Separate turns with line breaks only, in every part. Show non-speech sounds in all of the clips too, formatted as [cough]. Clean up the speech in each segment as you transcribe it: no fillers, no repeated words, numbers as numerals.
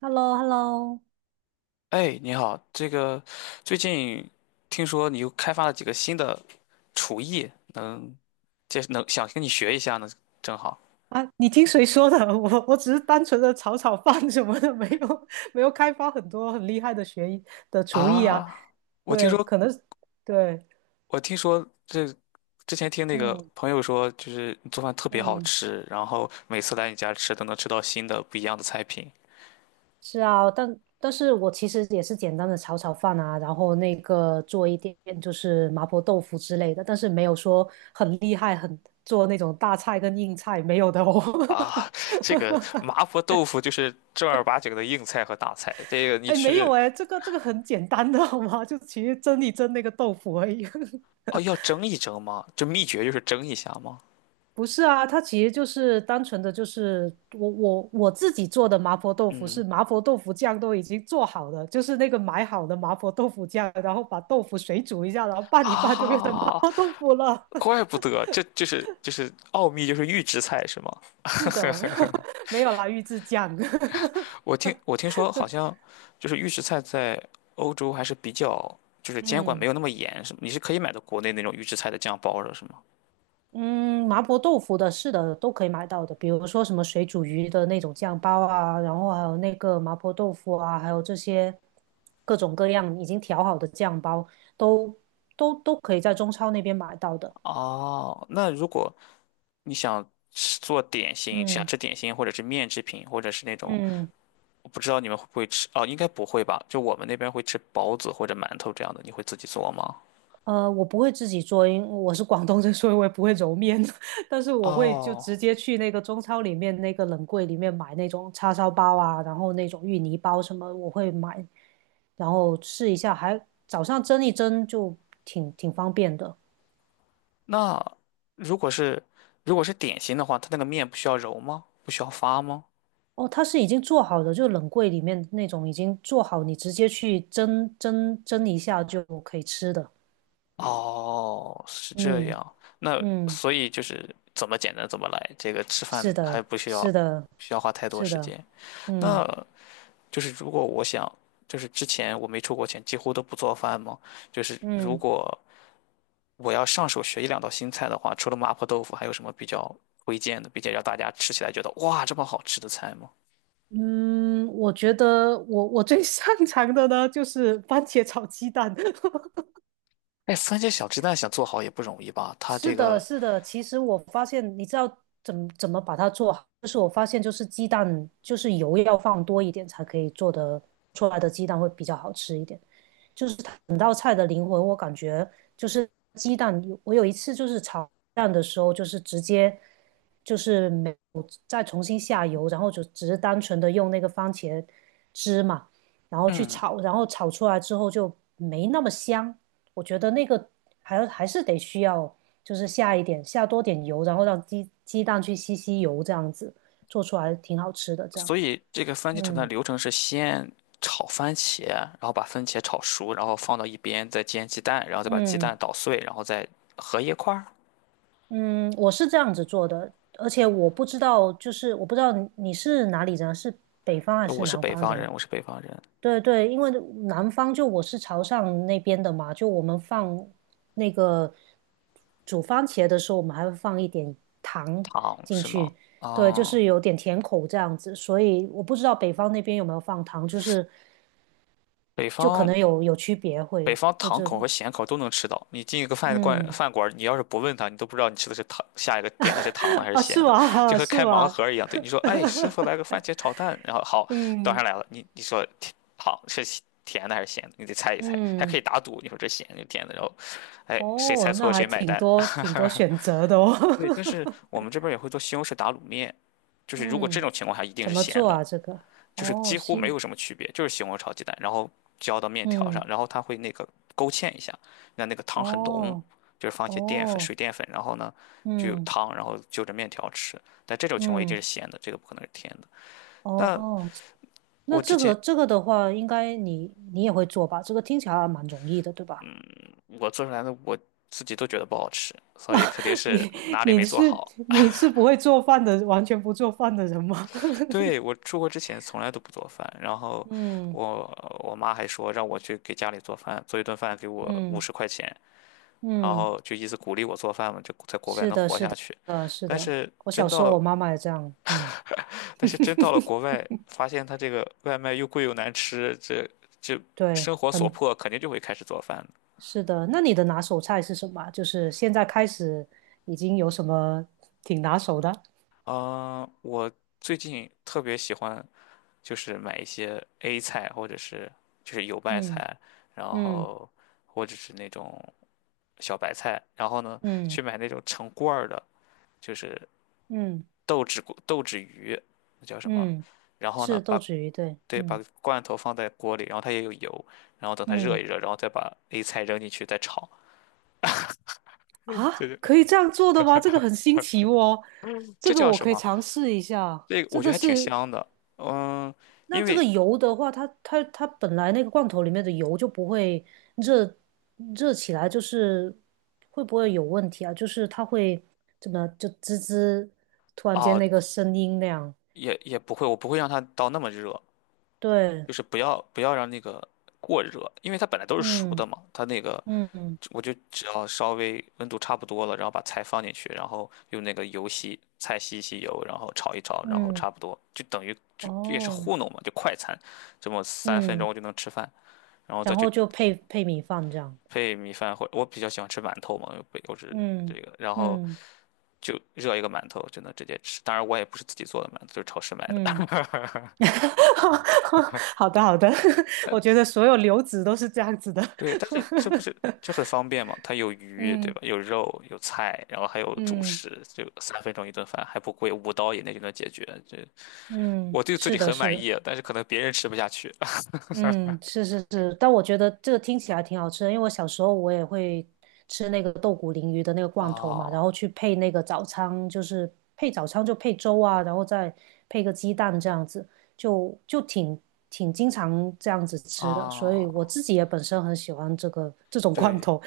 h e l l o h e l l o
哎，你好，最近听说你又开发了几个新的厨艺，能想跟你学一下呢，正好
啊，你听谁说的？[laughs] 我只是单纯的炒炒饭什么的，没有开发很多很厉害的学艺的厨艺啊。
啊。我听
对，可
说，
能对，
我听说，之前听那个
嗯
朋友说，就是你做饭特别好
嗯，
吃，然后每次来你家吃都能吃到新的不一样的菜品
是啊，但是我其实也是简单的炒炒饭啊，然后那个做一点就是麻婆豆腐之类的，但是没有说很厉害，做那种大菜跟硬菜没有的哦。
啊。这个麻
[laughs]
婆豆腐就是正儿八经的硬菜和大菜，这个你
哎，没有
去
哎，这个很简单的好吗？就其实蒸一蒸那个豆腐而已。[laughs]
哦要蒸一蒸吗？这秘诀就是蒸一下吗？
不是啊，它其实就是单纯的，就是我自己做的麻婆豆腐是麻婆豆腐酱都已经做好的，就是那个买好的麻婆豆腐酱，然后把豆腐水煮一下，然后拌一拌就变成麻
啊，
婆豆腐了。[laughs]
怪不得，这就是就是奥秘，就是预制菜是吗？
是
[laughs]
的，[laughs] 没有啦，预制酱。[laughs]
我听说好像就是预制菜在欧洲还是比较就是监管没
嗯。
有那么严，是你是可以买到国内那种预制菜的酱包的，是吗？
嗯，麻婆豆腐的，是的，都可以买到的。比如说什么水煮鱼的那种酱包啊，然后还有那个麻婆豆腐啊，还有这些各种各样已经调好的酱包，都都可以在中超那边买到的。
哦，那如果你想吃做点心，想
嗯
吃点心或者是面制品，或者是那种
嗯，
我不知道你们会不会吃哦，应该不会吧？就我们那边会吃包子或者馒头这样的，你会自己做吗？
我不会自己做，因为我是广东人，所以我也不会揉面，[laughs] 但是我会就直
哦，
接去那个中超里面那个冷柜里面买那种叉烧包啊，然后那种芋泥包什么，我会买。然后试一下，还早上蒸一蒸就挺方便的。
那如果是如果是点心的话，它那个面不需要揉吗？不需要发吗？
哦，它是已经做好的，就冷柜里面那种已经做好，你直接去蒸一下就可以吃的。
哦，是这
嗯
样。那
嗯，
所以就是怎么简单怎么来，这个吃
是
饭还
的，
不需要
是
不
的，
需要花太多
是
时
的，
间。
嗯
那就是如果我想，就是之前我没出过钱，几乎都不做饭吗？就是如
嗯
果我要上手学一两道新菜的话，除了麻婆豆腐，还有什么比较推荐的，并且让大家吃起来觉得哇这么好吃的菜吗？
嗯，我觉得我最擅长的呢就是番茄炒鸡蛋。[laughs]
哎，番茄小鸡蛋想做好也不容易吧？它
是
这
的，
个。
是的。其实我发现，你知道怎么把它做好，就是我发现，就是鸡蛋，就是油要放多一点才可以做得出来的鸡蛋会比较好吃一点。就是整道菜的灵魂，我感觉就是鸡蛋。我有一次就是炒蛋的时候，就是直接就是没有再重新下油，然后就只是单纯的用那个番茄汁嘛，然后去
嗯，
炒，然后炒出来之后就没那么香。我觉得那个还是得需要就是下多点油，然后让鸡蛋去吸吸油，这样子做出来挺好吃的。这样，
所以这个番茄炒蛋的
嗯
流程是先炒番茄，然后把番茄炒熟，然后放到一边，再煎鸡蛋，然后再把鸡蛋
嗯。
捣碎，然后再合一块儿。
嗯，我是这样子做的，而且我不知道，就是我不知道你是哪里人，是北方还是
我是
南
北
方
方
人？
人，我是北方人，
对对，因为南方就我是潮汕那边的嘛，就我们放那个煮番茄的时候，我们还会放一点糖
糖
进
是吗？
去，对，就
啊，
是有点甜口这样子，所以我不知道北方那边有没有放糖，就是
北
就可
方
能有区别
北
会
方
会
糖
这，
口
里。
和咸口都能吃到。你进一个饭馆，
嗯，
饭馆你要是不问他，你都不知道你吃的是糖，下一个点的是糖的还是
啊，
咸
是
的，就
吗？[laughs]
和
是
开盲
吗？
盒一样。对，你说，哎，师傅来个番茄炒蛋，然后好端上
嗯
来了，你说甜好是咸甜的还是咸的，你得猜一猜，还可以
嗯。
打赌，你说这咸就甜的，然后，哎，谁猜
哦，
错
那
了
还
谁买
挺
单。
多挺多
[laughs]
选择的哦。
对，但是我们这边也会做西红柿打卤面，
[laughs]
就是如果这
嗯，
种情况下一定
怎
是
么
咸
做
的，
啊？这个？
就是
哦，
几乎没
行。
有什么区别，就是西红柿炒鸡蛋，然后浇到面条上，
嗯，
然后它会那个勾芡一下，让那个汤很浓，
哦，
就是放一些淀粉、水
哦，
淀粉，然后呢就有
嗯，
汤，然后就着面条吃。但这种情况一定是
嗯，
咸的，这个不可能是甜的。那
哦，
我
那
之
这个
前
这个的话，应该你也会做吧？这个听起来还蛮容易的，对吧？
做出来的我自己都觉得不好吃，
[laughs]
所以
啊，
肯定是
你
哪里没
你
做
是
好。
你是不会做饭的，完全不做饭的人吗？
对，我
[laughs]
出国之前从来都不做饭，然后
嗯
我妈还说让我去给家里做饭，做一顿饭给我五
嗯
十块钱，然
嗯，
后就一直鼓励我做饭嘛，就在国外
是
能
的，
活
是
下去。
的，是
但
的。
是
我
真
小时
到
候
了，
我妈妈也这样，嗯，
但是真到了国外，发现他这个外卖又贵又难吃，这
对，
生活所
很
迫，肯定就会开始做饭的。
是的，那你的拿手菜是什么啊就是现在开始已经有什么挺拿手的？
啊、我最近特别喜欢就是买一些 A 菜，或者是就是油麦
嗯
菜，然
嗯
后或者是那种小白菜，然后呢去
嗯
买那种成罐儿的，就是
嗯
豆豉鱼，那叫什么？
嗯，
然后呢，
是豆
把
豉鱼，对，
对把
嗯
罐头放在锅里，然后它也有油，然后等它热一
嗯，
热，然后再把 A 菜扔进去再炒。嗯对
啊，
对，
可以这样做的吗？这个很新奇哦，这
这
个
叫
我
什
可以
么？
尝试一下。
这个
这
我觉得
个
还挺
是
香的。嗯，
那
因
这个
为
油的话，它本来那个罐头里面的油就不会热热起来，就是会不会有问题啊？就是它会怎么就滋滋，突然间
啊，
那个声音那样？
也不会，我不会让它到那么热，
对，
就是不要让那个过热，因为它本来都是熟的
嗯
嘛，它那个
嗯
我就只要稍微温度差不多了，然后把菜放进去，然后用那个油吸菜吸一吸油，然后炒一炒，然后
嗯，
差不多就等于就就也是
哦，
糊弄嘛，就快餐，这么三分钟
嗯，
就能吃饭，然后再
然
去
后就配配米饭这样，
配米饭或我比较喜欢吃馒头嘛，又不又是这
嗯
个，然后
嗯
就热一个馒头就能直接吃，当然我也不是自己做的馒头，就是超市买
嗯，
的。
[laughs] 好的好的，[laughs] 我觉
[laughs]
得所有流子都是这样子的，
对，但是这不是就很方便嘛？它有鱼，对
嗯
吧？有肉，有菜，然后还有主
嗯
食，就三分钟一顿饭，还不贵，5刀以内就能解决。这
嗯，
我对自
是
己
的
很
是
满
的。
意啊，但是可能别人吃不下去。[laughs]
嗯，是是是，但我觉得这个听起来挺好吃的，因为我小时候我也会吃那个豆鼓鲮鱼的那个罐头嘛，然
哦
后去配那个早餐，就是配早餐就配粥啊，然后再配个鸡蛋这样子，就挺经常这样子吃的，所以
哦，
我自己也本身很喜欢这个这种罐
对
头，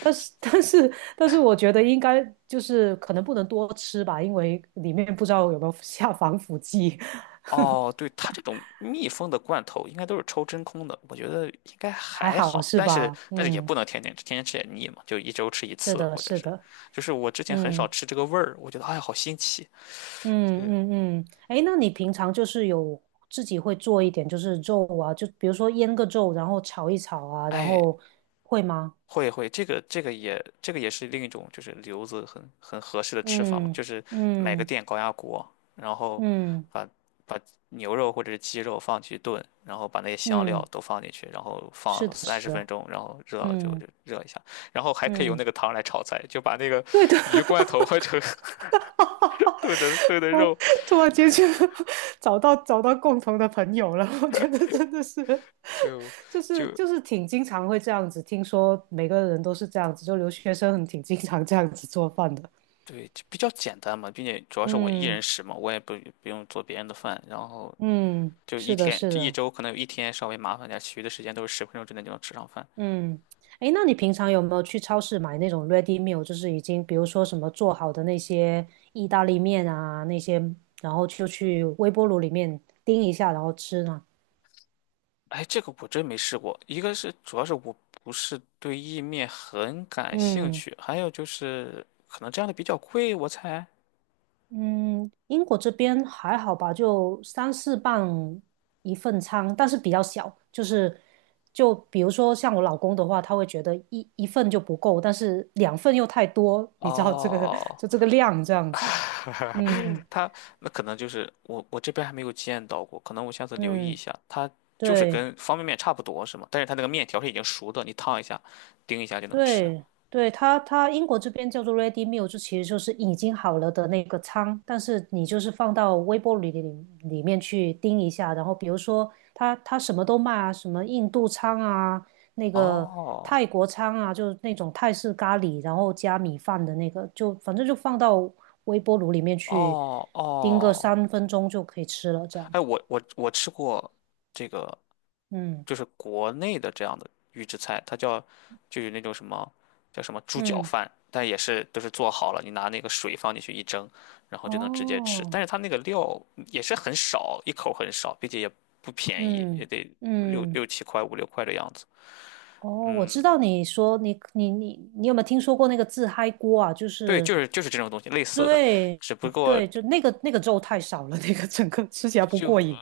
但是我觉得应该就是可能不能多吃吧，因为里面不知道有没有 [laughs] 下防腐剂，
哦，对，它这种密封的罐头应该都是抽真空的，我觉得应该
还
还
好
好，
是
但是
吧？
但是也
嗯，
不能天天吃，天天吃也腻嘛，就一周吃一
是
次，
的，
或者
是
是，
的，
就是我之前很少
嗯。
吃这个味儿，我觉得哎呀好新奇，
嗯
对，
嗯嗯，哎，那你平常就是有自己会做一点，就是肉啊，就比如说腌个肉，然后炒一炒啊，然
哎
后会吗？
会会，这个这个也这个也是另一种就是留子很很合适的吃法嘛，
嗯
就是买个
嗯
电高压锅，然后
嗯
把把牛肉或者是鸡肉放进去炖，然后把那些香料
嗯，
都放进去，然后
是
放
的，
三
是
十分
的，
钟，然后热了就
嗯
就热一下，然后还可以用
嗯。
那个汤来炒菜，就把那个
对的，
鱼罐头
[laughs]
换成 [laughs] 炖的
我
肉，
突然间就 [laughs] 找到共同的朋友了，我觉得真的是，
就
就是
就
就是挺经常会这样子，听说每个人都是这样子，就留学生很挺经常这样子做饭的。
对，就比较简单嘛，并且主要是我一
嗯
人食嘛，我也不不用做别人的饭，然后
嗯，
就一
是的，
天，
是
就一
的，
周可能有一天稍微麻烦点其余的时间都是十分钟之内就能吃上饭。
嗯，诶，那你平常有没有去超市买那种 ready meal，就是已经比如说什么做好的那些意大利面啊那些，然后就去微波炉里面叮一下，然后吃呢？
哎，这个我真没试过。一个是主要是我不是对意面很感兴
嗯
趣，还有就是可能这样的比较贵，我猜。
嗯，英国这边还好吧，就三四磅一份餐，但是比较小，就是就比如说像我老公的话，他会觉得一份就不够，但是两份又太多，你知道这个 [laughs]
哦，
就这个量这样子。嗯
它那可能就是我这边还没有见到过，可能我下次留意一
嗯，
下。它就是
对。
跟方便面差不多是吗？但是它那个面条是已经熟的，你烫一下，叮一下就能吃。
对对，它英国这边叫做 ready meal，就其实就是已经好了的那个汤，但是你就是放到微波炉里面去叮一下，然后比如说它什么都卖啊，什么印度餐啊，那个
哦
泰国餐啊，就是那种泰式咖喱，然后加米饭的那个，就反正就放到微波炉里面去
哦
叮个
哦，
3分钟就可以吃了，这样，
哎，我吃过这个
嗯
就是国内的这样的预制菜，它叫就有那种什么叫什么猪脚
嗯，
饭，但也是都是做好了，你拿那个水放进去一蒸，然后就能直接吃。
哦，
但是它那个料也是很少，一口很少，并且也不便宜，也
嗯
得六
嗯。
六七块五六块的样子。
哦，我知道你说你有没有听说过那个自嗨锅啊？就
对，就
是
是就是这种东西类似的，
对
只不过
对，就那个粥太少了，[laughs] 那个整个吃起来不过
就
瘾。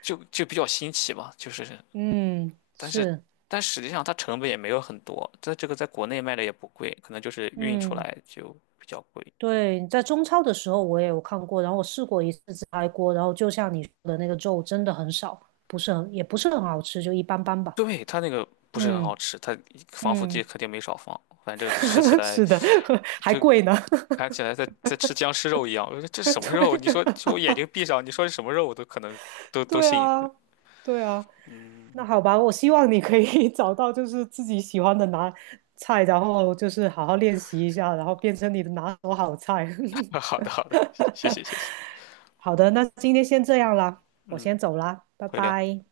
就比较新奇嘛，就是
嗯，
但是。
是，
但实际上，它成本也没有很多，在这个在国内卖的也不贵，可能就是运出
嗯，
来就比较贵。
对，在中超的时候我也有看过，然后我试过一次自嗨锅，然后就像你说的那个肉真的很少，不是很也不是很好吃，就一般般吧。
对，它那个不是很好
嗯
吃，它防腐剂
嗯，
肯定没少放，反正吃起
[laughs]
来
是的，[laughs] 还
就
贵呢。[laughs]
看起来在吃僵尸肉一样。我说这什么肉？你说说我
对
眼睛闭上，你说是什么肉，我都可能都
[laughs]，
都
对
信。
啊，对啊。那
嗯，
好吧，我希望你可以 [laughs] 找到就是自己喜欢的拿菜，然后就是好好练习一下，然后变成你的拿手好菜。
[laughs]
[laughs]
好的好的，谢谢谢谢，
好的，那今天先这样啦，我
嗯，
先走啦，拜
回聊。
拜。